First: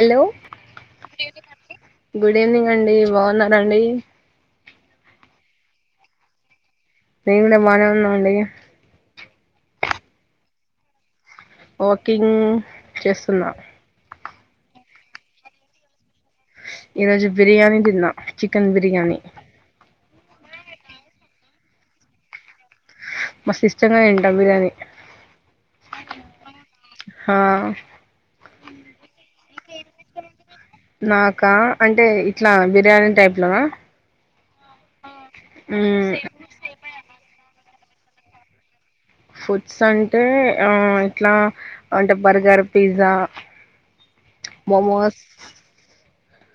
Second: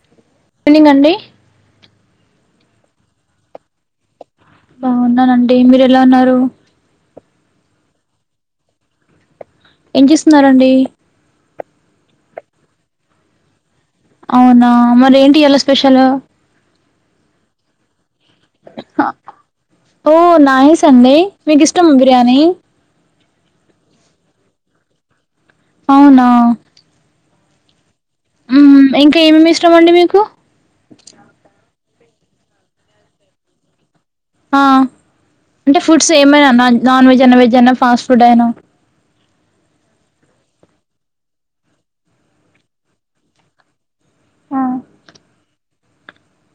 Hello good evening అండి good evening అండి బాగున్నారండి బాగున్నానండి మీరు ఎలా ఉన్నారు మేం కూడా బానే ఉన్నామండి ఏం చేస్తున్నారండి వాకింగ్ చేస్తున్నా అవునా మరి ఏంటి ఎలా స్పెషల్ ఈరోజు బిర్యానీ దిన్నా చికెన్ బిర్యానీ ఓ నాయిస్ అండి మీకు ఇష్టమా బిర్యానీ మస్త్ ఇష్టంగా తింటా బిర్యానీ అవునా హా ఇంకా ఏమేమి ఇష్టం అండి మీకు నాకా అంటే ఇట్లా బిర్యానీ టైప్ లోనా ఆ అంటే ఫుడ్స్ మ్మ్ ఏమైనా నా నాన్ వెజ్ అయినా వెజ్ అయినా ఫాస్ట్ ఫుడ్ అయినా ఫుడ్స్ అంటే ఇట్లా అంటే బర్గర్ పిజ్జా మోమోస్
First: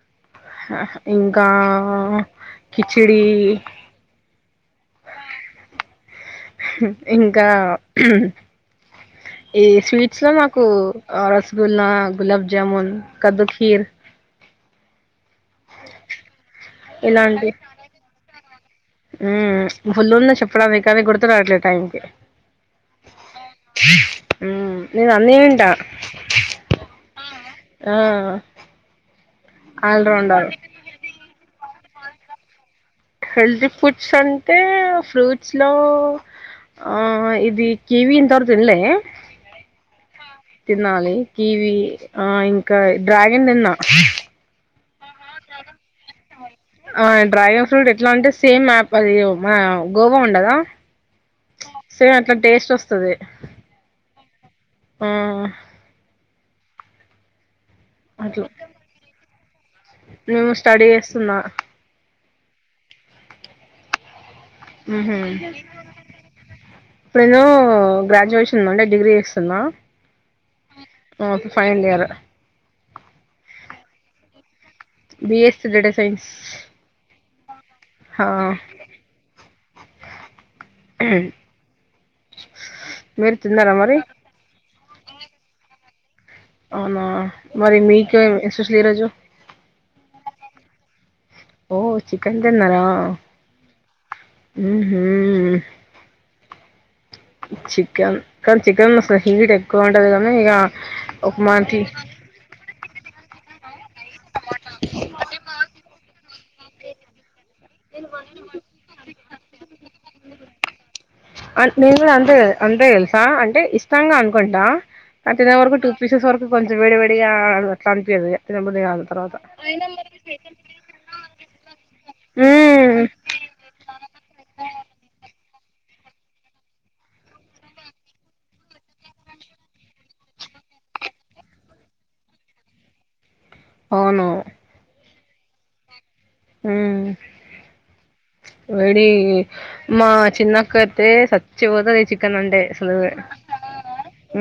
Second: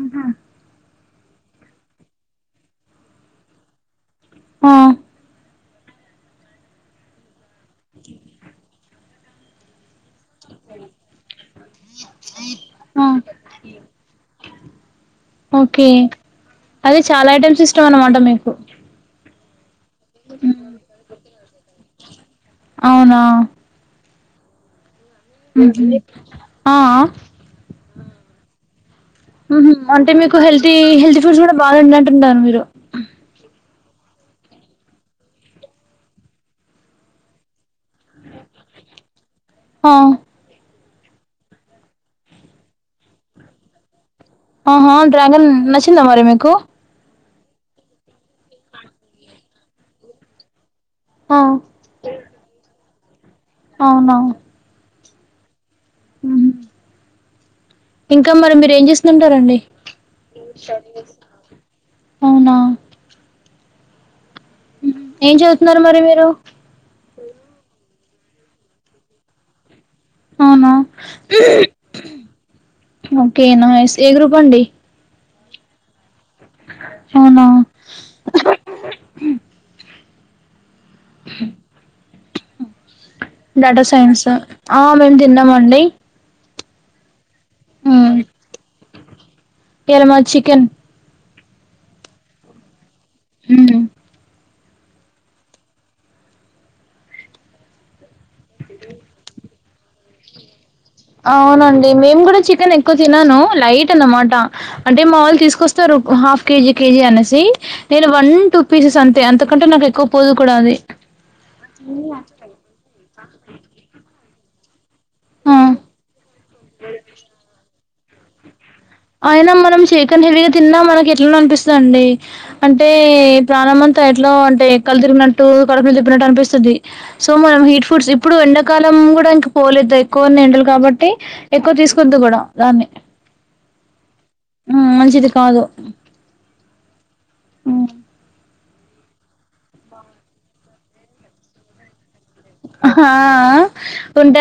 ఉ హు ఇంకా కిచిడి ఆ ఇంకా ఈ స్వీట్ అస్లా నాకు రసగుల్లా గులాబ్ జాముూన్ ఆ, కద్దుఖీర్ ఓకే అదే చాలా ఐటెమ్స్ ఇష్టం అన్నమాట మీకు ఉ ఫుల్ ఉన్నాయి చెప్పడానికి కాని గుర్తురాట్లే టైంకి అవునా ఉ ఆ ఆ ఆల్ అంటే మీకు రౌండర్ హెల్తీ హెల్తీ ఫుడ్స్ కూడా బాగాండి అంటుంటను మీరు హెల్దీ ఫుడ్స్ అంటే ఫ్రూట్స్ లో ఆ ఇది కివి ఇంత వరకు తిన్లే ఆ తినాలి కివి ఆ ఇంకా డ్రాగన్ తిన్నా ఆహా డ్రాగన్ నచ్చిందా మరి మీకు ఆ డ్రాగన్ ఫ్రూట్ ఎట్లా అంటే సేమ్ యాప్ అది గోవా ఉండదా, ఆ సేమ్ అట్లా టేస్ట్ వస్తాది. అవునా ఆ ఇంకా మరి మీరు ఏం చేస్తుంటారండి, మేము స్టడీ చేస్తున్నా అవునా ఉహు ఏం చదువుతున్నారు మరి మీరు ఇప్పుడు నేను గ్రాడ్యుయేషన్ మొన్నే డిగ్రీ చేస్తున్నా అవునా అ ఫైైనల్ ఇయర్ ఓకే నైస్ ఏ గ్రూప్ అండీ బిఎస్ డేటా సైన్స్ అవునా హ [unintelligible] మీరు తిన్నారా డేటా మరి సైన్స్ ఆ మేము తిన్నామండి, అవునా మరి ఉమ్ మీకు ఎం స్పెషల్ ఈరోజు ఇయాల మాది చికెన్ ఓ చికెన్ తిన్నారా ఉ ఉహు చికెన్ కానీ చికెన్ అసలు హీట్ ఎక్కువ ఉంటది కానీ ఇక ఒక మాటి అవునండి మేము కూడా చికెన్ ఎక్కువ తినను లైట్ అనమాట అంటే మా వాళ్ళు తీసుకొస్త హాఫ్ కేజీ కేజీ అనేసి నేను వన్ టూ పీసెస్ అంతే అంత ఎందుకంటే నాకు ఎక్కువ పోదు కూడా అది నేను కూడా అంతే అందే తెలుసా అంటే ఇష్టంగా అనుకుంటా అ తిన్నే వరకు ఆ టూ పీసెస్ వరకు కొంచెం వేడి వేడి అట్లా అనిపియదు, కాదు తర్వాత అయినా మనం చకెన్ హెవీగా తిన్నా మనకి ఎట్ల అనిపిస్తుందిండి అంటే మ్మ్ ప్రాణమంత ఎట్లా అంటే కళ్ళు తిరిగినట్టు కడుపుల తిప్పినట్టు అనిపిస్తుంది సో మనం హీట్ ఫుడ్స్ ఇప్పుడు ఎండాకాలం కూడా ఇంక పోలేదు ఎక్కువ ఎండలు కాబట్టి ఎక్కువ తీసుకోవద్దు కూడా దాన్ని అవును హ్మ్ మంచిది కాదు వెడి మా చిన్న అక్క అయితే సచ్చి పోతది చి ఆ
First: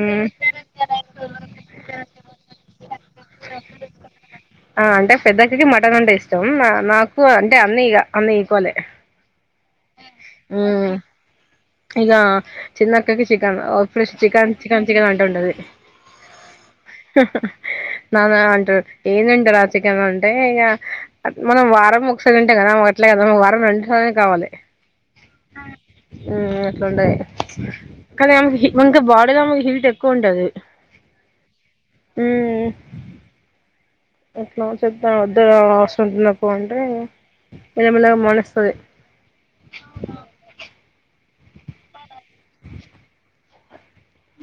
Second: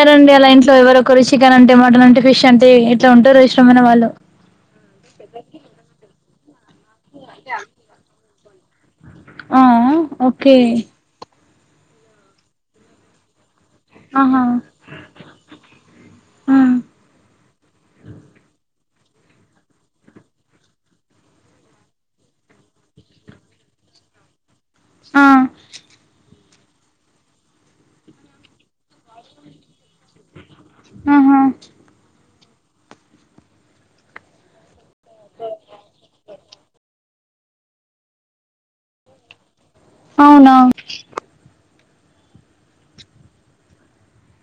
మ్మ్ అలా ఇంట్లో ఎవరొ ఒకరు చికెన్ అంటే మటన్ అంటే ఫిష్ అంటే ఇట్లా ఉంటారు ఇష్టమైన వాళ్ళు ఆ అంటే పెద్ద అక్క కి మటన్ అంటే ఇష్టం నాకు అంటే అన్నీ ఇ అన్న ఇకోవలే ఆ ఆ ఓకే ఇగా చిన్న అక్క కి చి ఇష్టం ఓ ఫ్రెష్ ఆహా! చికెన్ చికెన్ అంటుంటది. ఆ నానా అంటారు ఏం తింటావురా చికెన్ అంటే ఇగా మనం వారంలా ఒకసారి తింటాం కదా ఆమె అట్లా చే వారంలా రెండు సార్ల కావాలి, ఆ హు అట్లా ఉంటది కానీ మనకి బాడీలో హీట్ ఎక్కువ ఉంటది, ఆహా హుమ్ ఎట్లా చెప్తా వద్ద వాష్ రూమ్ కన్నా పొండ్రి మెల్ల మెల్లగా మొల్లస్తది అవునా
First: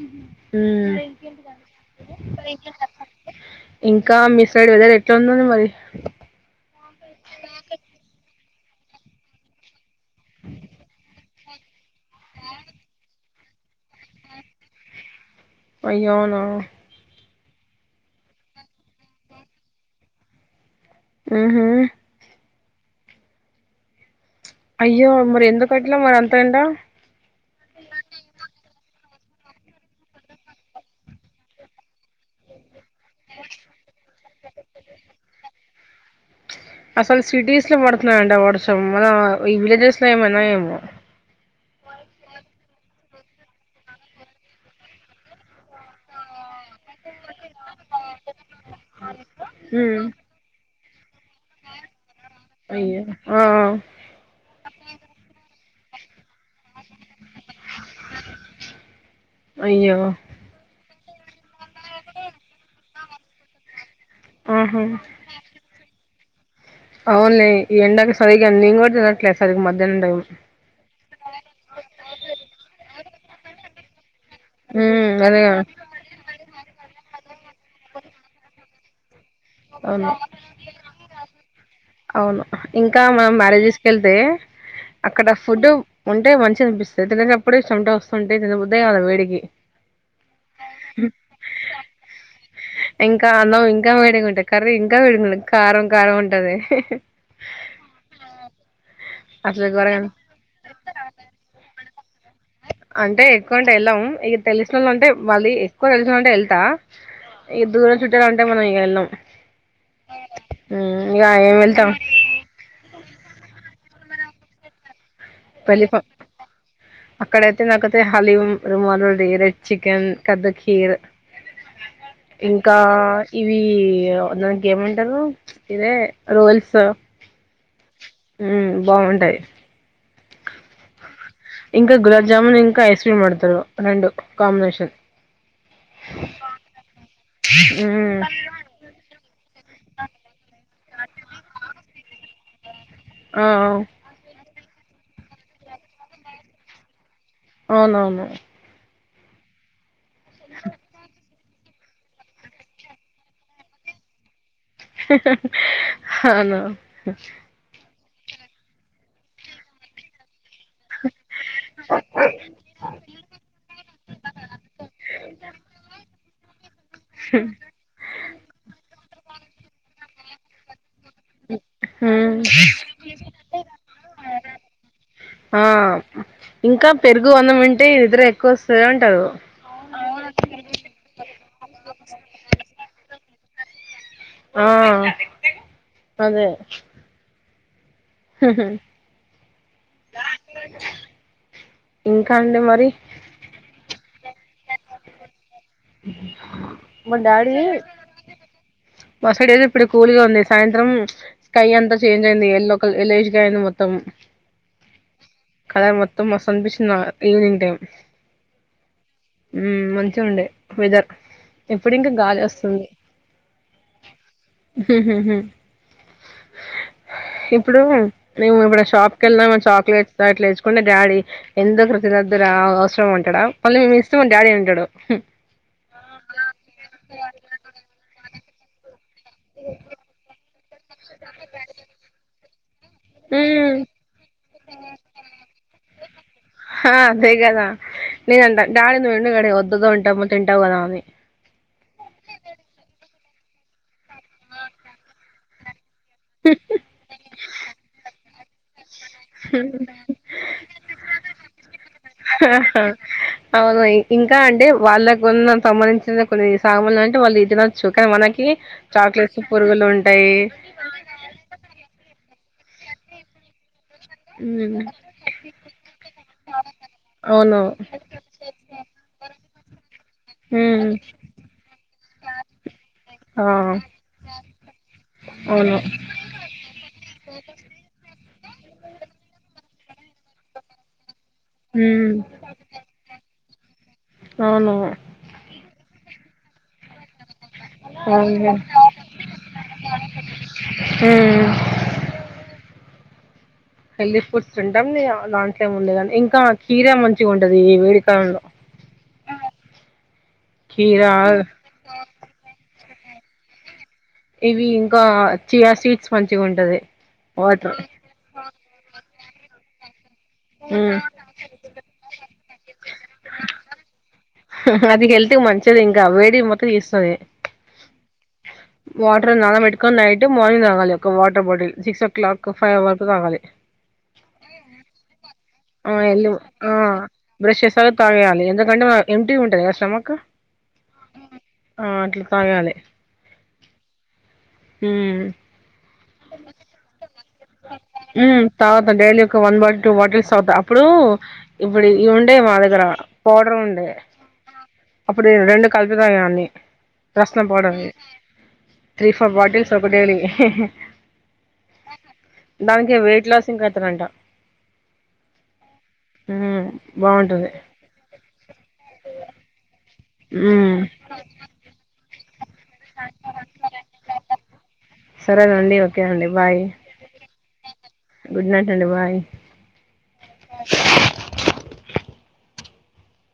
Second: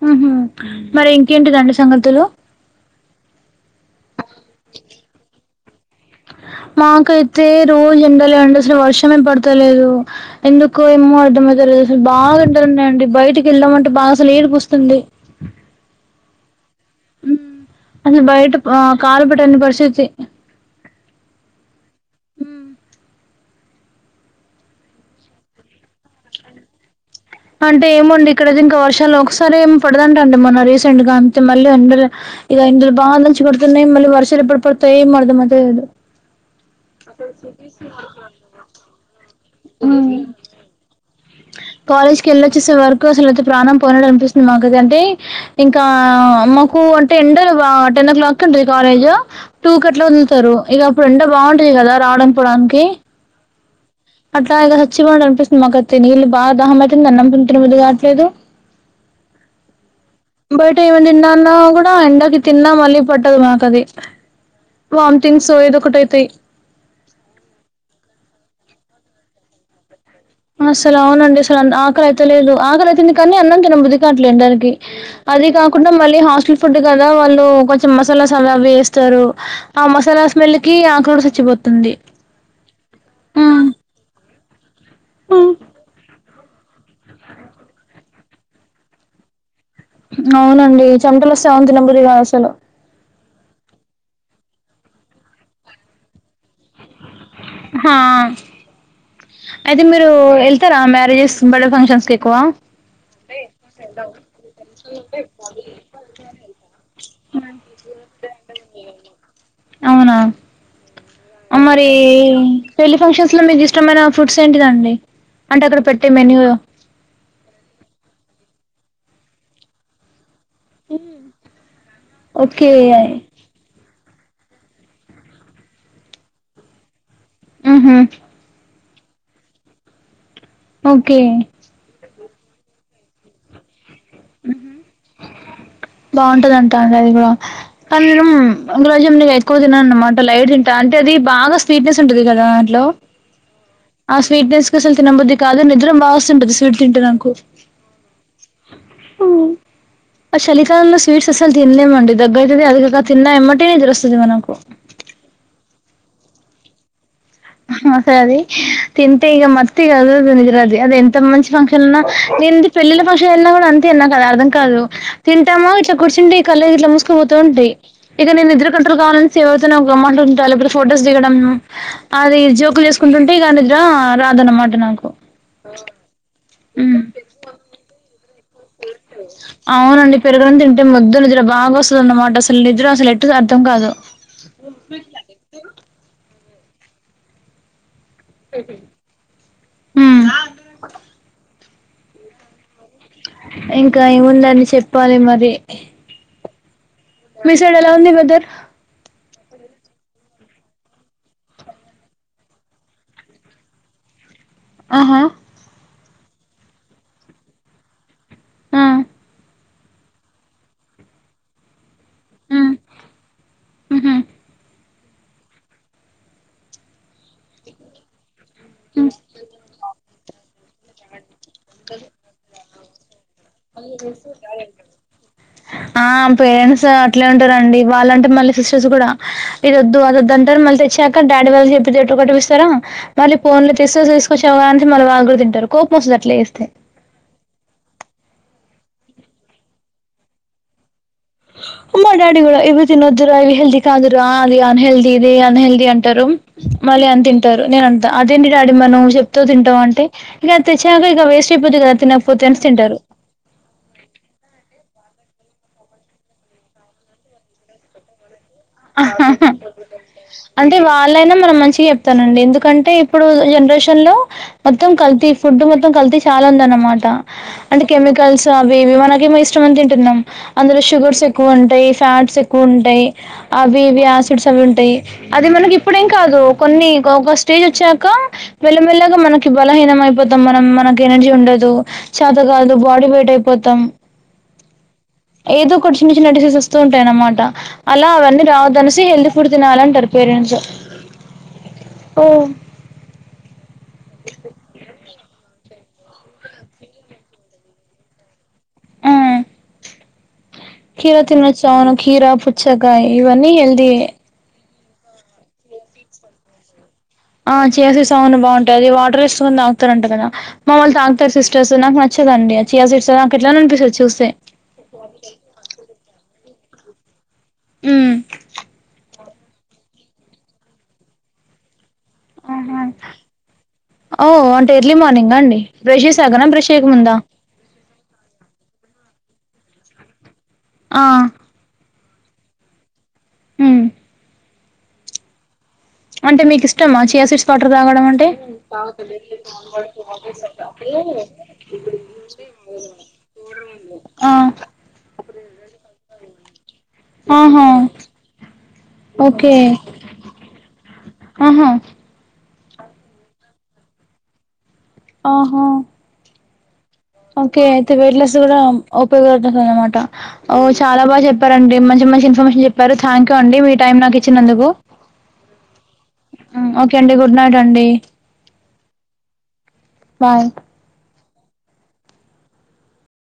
హుమ్మ్ మ్మ్ మరి ఇంకేంటి దాని సంగతులు ఇంకా మిసైడ్ వెదర్ ఎట్లా ఉంటుంది మరి కొత్తూరు ఎండలు ఎండ రోజు అసలు వర్షం ఎం పడతలేదు ఎందుకు ఏమో అర్ధమయే లెద్ బాగా ఎండాలునాయండి బయటికి వెల్దామంటే బాగా అసలు ఏడుపొస్తుంది అయ్యో అవునా హ్మ్ బయట ఆ కాలు పెటలేని పరిస్థితి హుమ్ అయ్యో మరి ఎందుకు అట్లా మరి అంతా ఎండ అంటే ఏమొండి ఇక్కడ ఇంకా వర్షం నెలో ఒకసారే ఏం పడదంటండి మొన్న రీసెంట్ గా అంతే మళ్ళీ ఎండాలే ఇగ [unintelligible] వాన్లోచి పడుతున్నాయి మళ్ళీ వర్షాలు ఎప్పుడి పడతాయి ఏమో అర్థంమయితా లేదు అసలు సిటీస్ లో పడుతున్నాయండి వర్షం మన ఈ విలేజెస్ లో ఏమన్నా ఏమో కాలేజ్ కి వెళ్ళొచ్చేసే వరకు అసలుయితే ప్రాణం పోనట్ అనిపిస్తుంది నాకు అయితే ఇంకా ఆ మాకు అంటే ఎండలు బా టెన్ ఓ క్లాక్ ఉంటుంది కాలేజ్ టూ కట్ల హ్మ్ వదులుతారు ఇక ఎండలు బా ఉంటాయి కదా రావడానికి పోవడానికి అయ్యో ఆ త ఇగ చచ్చిపోతాం అనిపిస్తుంది మాకైతే నీళ్లు బాగా దాహం ఐత్ తిందాం [unintelligible] వీళ్లు కావట్లేదు అయ్యో బయట ఎం తిందాం అన్నా ఎండాకి తిన్నా మళ్ళీ పట్టదు మాకు అది ఆహా వామ్ థింగ్స్ ఏదొ ఒకటి ఐతాయి నేన్ కూడా తినట్లేదు సరిగా మధ్యాహ్న టైం అసలు అవునండి అసలు ఆకాలైత లేదు ఆకల అయితుంది కానీ అన్నం తిన్నా బుద్ది గట్లేమ్ డదానికి ఉమ్ అది అదేగా కాకుండా మళ్ళీ హాస్టల్ ఫుడ్ కదా వాళ్ళ ఓ కొంచెం మసాలాస్ అవి అవ్ వేస్తారు ఆ అవును మసాలా స్మెల్ కి ఆకూడా చచ్చిపోతుంది అవును ఇంకా మనం హ్మ్. మ్యారేజ్స్ కి వెళ్తే అక్కడ ఫుడ్ ఉంటే మంచి అనిపిస్తుంది తినేటప్పుడు చెమాట వస్తుంటాయి తిన్నా బుద్దే గాదు వేడికి అవునండి చెమటలు వస్తే అన్నం తిన్న బుద్ది కావడం లేదు అసలు ఇంకా అన్నం ఇంకా వేడిగా ఉంటాంది కర్రీ ఇంకా వేడి కారం కారం ఉంటది ఆహా అసలు అయితే మీరు ఘోరంగా వెళ్తారా మ్యారేజెస్ బర్డే ఫంక్షన్స్ కి ఎక్కువ అంటే ఎక్కువ అంటే వెళ్ళాము ఇక తెలిసిన వాళ్ళు అంటే మళ్ళీ ఎక్కువ తెలిసిన అంటే వెళ్తా ఇక దూరం చుట్టాలంటే మనం ఇక వెళ్ళాం అవునా ఇక ఏం ఆ మరి వెళ్తాం పెళ్లి ఫంక్షన్స్ లో మీకు ఇష్టమైన ఫ్రూట్స్ ఏంటిదండి అంటే అక్కడ పెట్టే మెన్యూ అక్కడయితే నాకైతే హలీ రుమాలు ఉడి రెడ్ చికెన్ కద్ద కీర్ ఓకే ఇంకా ఇవి దానికి ఏమంటారు ప్చ్ ఇదే రూల్స్ హ్మ్ హు ఉ బాగుంటాయి ఓకే జముూన్ ఇంకా ఐస్క్రీం పెడ్తారు కాంబినేషన్ బాగుంటదంటా అది కూడా కానీ నేను మ్మ్ [unintelligible] తినను అన్న మాట లైట్ తింటా అంటే అది బాగా స్వీట్నెస్ ఉంటాది కాద దాంట్లో ఆ ఆ స్వీట్ నెస్ అస్సలు తినబుద్ది కాదు నిద్ర బాగొస్తుంటది స్వీట్ తింటే నాకు అవునవును సలికాలంలో స్వీట్స్ అస్సల్ తినలేమండి దగైతది అది గాక తిన్నా ఎమ్మటే నిదరొస్తది మనకు హవును మసల్ అది తింతే ఇగ మతుగ [unintelligible] నిద్ర అది ఎంత మంచి ఫంక్షన్ అన్నా నేను పెళ్ళిళ్ళ ఫంక్షన్ ఎళినా కూడా అంతే నాకు అది అర్థం కాదు తింటామా ఇట్లా కూర్చుండి కళు గిట్లా మూసుకుపోత ఉంటయ్ ఇగ నేను నిద్ర కంట్రోల్ కావాలని [unintelligible] లేకపోతే ఫోటోస్ దిగడం హ్మ్ అది జోకులు యేసుకుంటుంటే ఇగ నిద్ర రాదన్నమాట నాకు ఆ ఇంకా ఉమ్ పెరుగు అన్నం అంటే నిద్ర ఎక్కువ వస్తది అంటారు అవునండి పెరుగన్నం తింటే మొద్దు నిద్ర బాగా వస్తదన్నమాట అసలు నిద్ర అసలు ఎట్టు సరి అర్థం కాదు ఆ అదే హహ ఉమ్ ఇంకా అండి మరి ఇంకా ఏముందండి చెప్పాలి మరి అ మీ సైడ్ ఎలా ఉంది వెదర్ మా సైడ్ అయితే ఇప్పుడు కూల్గా ఉంది సాయంత్రం స్కై అంతా చేంజ్ అయింది ఎల్లో క ఎల్లోయిష్ గా అయింది మొత్తం ఉ ఆహా మొత్తం మస్త్ అనిపించింది ఈవినింగ్ టైం ఆ హ్మ్ మంచిగా ఉండే వెదర్ ఇప్పుడు ఇంకా గాలి వస్తుంది మ్మ్ హూ ఇప్పుడు మేము ఇప్పుడు షాప్ కి వెళ్ళానా ఏమన్నా చాక్లెట్స్ అట్లా తెచ్చుకున్నా డాడీ ఎందుకురా తినొదురా అవసరం మళ్ళా మేం తెస్తే మా డాడీ తింటడు ఆ పేరెంట్స్ అట్లే ఉంటారండి వాళ్ళంటే మళ్ళీ సిస్టర్స్ కూడా ఇది ఒద్దు అదొద్దంటారు మళ్ళీ తెచ్చాక డాడీ వాళ్ళు చెప్పితే ఎట ఒకటిపిస్తారా మళ్ళీ పోన్లే హ్మ్ తెస్తే తీసుకొచ్చావా అంటే మళ్ళ వాళ్ళ కూడా తింటారు కోపమొస్తది ఆ అదే కదా నేనంట డాడీ నువెందుకు డాడీ వద్దు వద్దు అంటావ్ తింటావు కదా అని మా డాడీ కూడా ఇవి తినొద్దురా ఇది హెల్తీ కాదురా అది అన్ హెల్తీది ఇది అన్ హెల్తీ అం టారు మళ్ళీ అని తింటారు నేనంటా అదేంటి డాడీ మరి నువ్వు చె చెప్తూ తింటావ్ అంటే ఇగ తెచ్చినాక ఇగ వేస్ట్ అయిపోద్ది కదా తినకపోతే అనేసి తింటారు అవుగోయి ఇంకా అంటే వాళ్ళ కొన్న సంబంధించిన కొన్ని సామన్లు అంటే వాళ్ళు తినొచ్చు కానీ మనకి చాక్లెట్స్ పురుగులు ఉంటాయి అంటే వాళ్ళైనా మన మంచికి చెప్తారండి ఎందుకు కంటే ఇప్పుడు జనరేషన్ లో హ్మ్ మొత్తం కల్తీ ఫుడ్ మొత్తం కల్తీ చాలా ఉందన్నమాట అవును అంటే కెమికల్స్ అవి మనకేమో ఇష్టం అని తింటున్నాం అందులో హ్మ్ షుగర్స్ ఎక్కువ ఉంటాయ్ ఫ్యాట్స్ ఎక్కువ ఉంటాయ్ ఆ అవి ఇవి యాసిడ్స్ అవి ఉంటాయ్ అది మనకి అవును ఇప్పుడేం కాదు కొన్ని ఒక స్టేజ్ వచ్చాక మెల్ల మెల్లగా మనకి బలహీనం అయిపోతాం మనం మనకి ఎనర్జీ ఉండదు హ్మ్ చాత కాదు బాడీ వెయిట్ అయిపోతాం అవును ఏదో ఒక్కటి చిన్న చిన్న డిసిజేసు వస్తు ఉం అనమాట అలా అవన్నీ అవును రావద్దనేసి హెల్దీ ఫుడ్ తినాలంటారు పేరెంట్సు. హ్మ్ ఓ హెల్తీ ఫుడ్స్ తింటాం నీ లాంట్లో ఉండే కానీ ఇంకా కీరా మంచిగా ఉంటది ఈ వేడికాలంలో. కీరా తినొచ్చాను కీరా పుచ్చకాయి ఇవన్నీ హెల్దీయే ఇవి ఇంకా చియా సీడ్స్ మంచిగా ఉంటది ఆ వాటర్ చీయసీడ్స్ బాగుంటాది వాటర్ వేసుకొని తాగుతరంటా కదా. మావొళ్ళు హ్మ్ తాగుతారు సిస్టర్సు నాకు నచ్చదండి ఆ చీయసీడ్సు నాకు ఎట్లానో అనిపిస్తుంది చూస్తే. హా హా అది హెల్తుకి మంచిది ఇంకా వేడి మొత్తం తిస్తాది. ఉ వాటర్ నానా పెట్టుకొని నైటు మార్నింగ్ తాగాలి ఒక water bottle six o'clock five ఆహా వరకు తాగాలి. ఓ అంటే ఎర్లీ మార్నింగా అండి ఆ బ్రష్ ఎల్లు చేసాకనా బ్రష్ ఆ చేయక ముందా బ్రష్ చేస్తేనే తాగేయాలి ఎందుకంటే ఎంప్టీగా ఉంటుందిగా స్టామక్కు ఆ ఆ అట్లా తాగేయాలి ఉ ఉ అంటే మీకు ఇష్టమా చియాసీడ్స్ వాటర్ తాగడం ఉ అంటే తాగతా డైలీ ఒక వన్ బాటిల్ టూ బాటిల్స్ తాగుతా అప్పుడు ఇప్పుడు ఇవి ఉండే మా దగ్గర పౌడర్ ఉండే ఆ అప్పుడు రెండు కలిపి తాగేదాన్ని. రాస్నా ఆహా పౌడర్ అది తీ ఫోర్ ఓకే బాటిల్స్ ఒక డైలీ ఆహా దానికే వెయిట్ లాసింగ్ అయితారంట ఆహా బాగుంటుంది ఓకే అయితే వెయిట్లెస్ కూడా ఉపయోగపడుతుంది అనమాట. ఓ చాలా బాగా చెప్పారండి మంచి మంచి ఇన్ఫర్మేషన్ చెప్పారు థ్యాంక్ యూ అండి మీ టైం నాకు ఇచ్చినందుకు. సరేనండి ఓకేనండి బాయ్ ఉన్నారండి గుడ్ నైట్ అండి బాయ్ బాయ్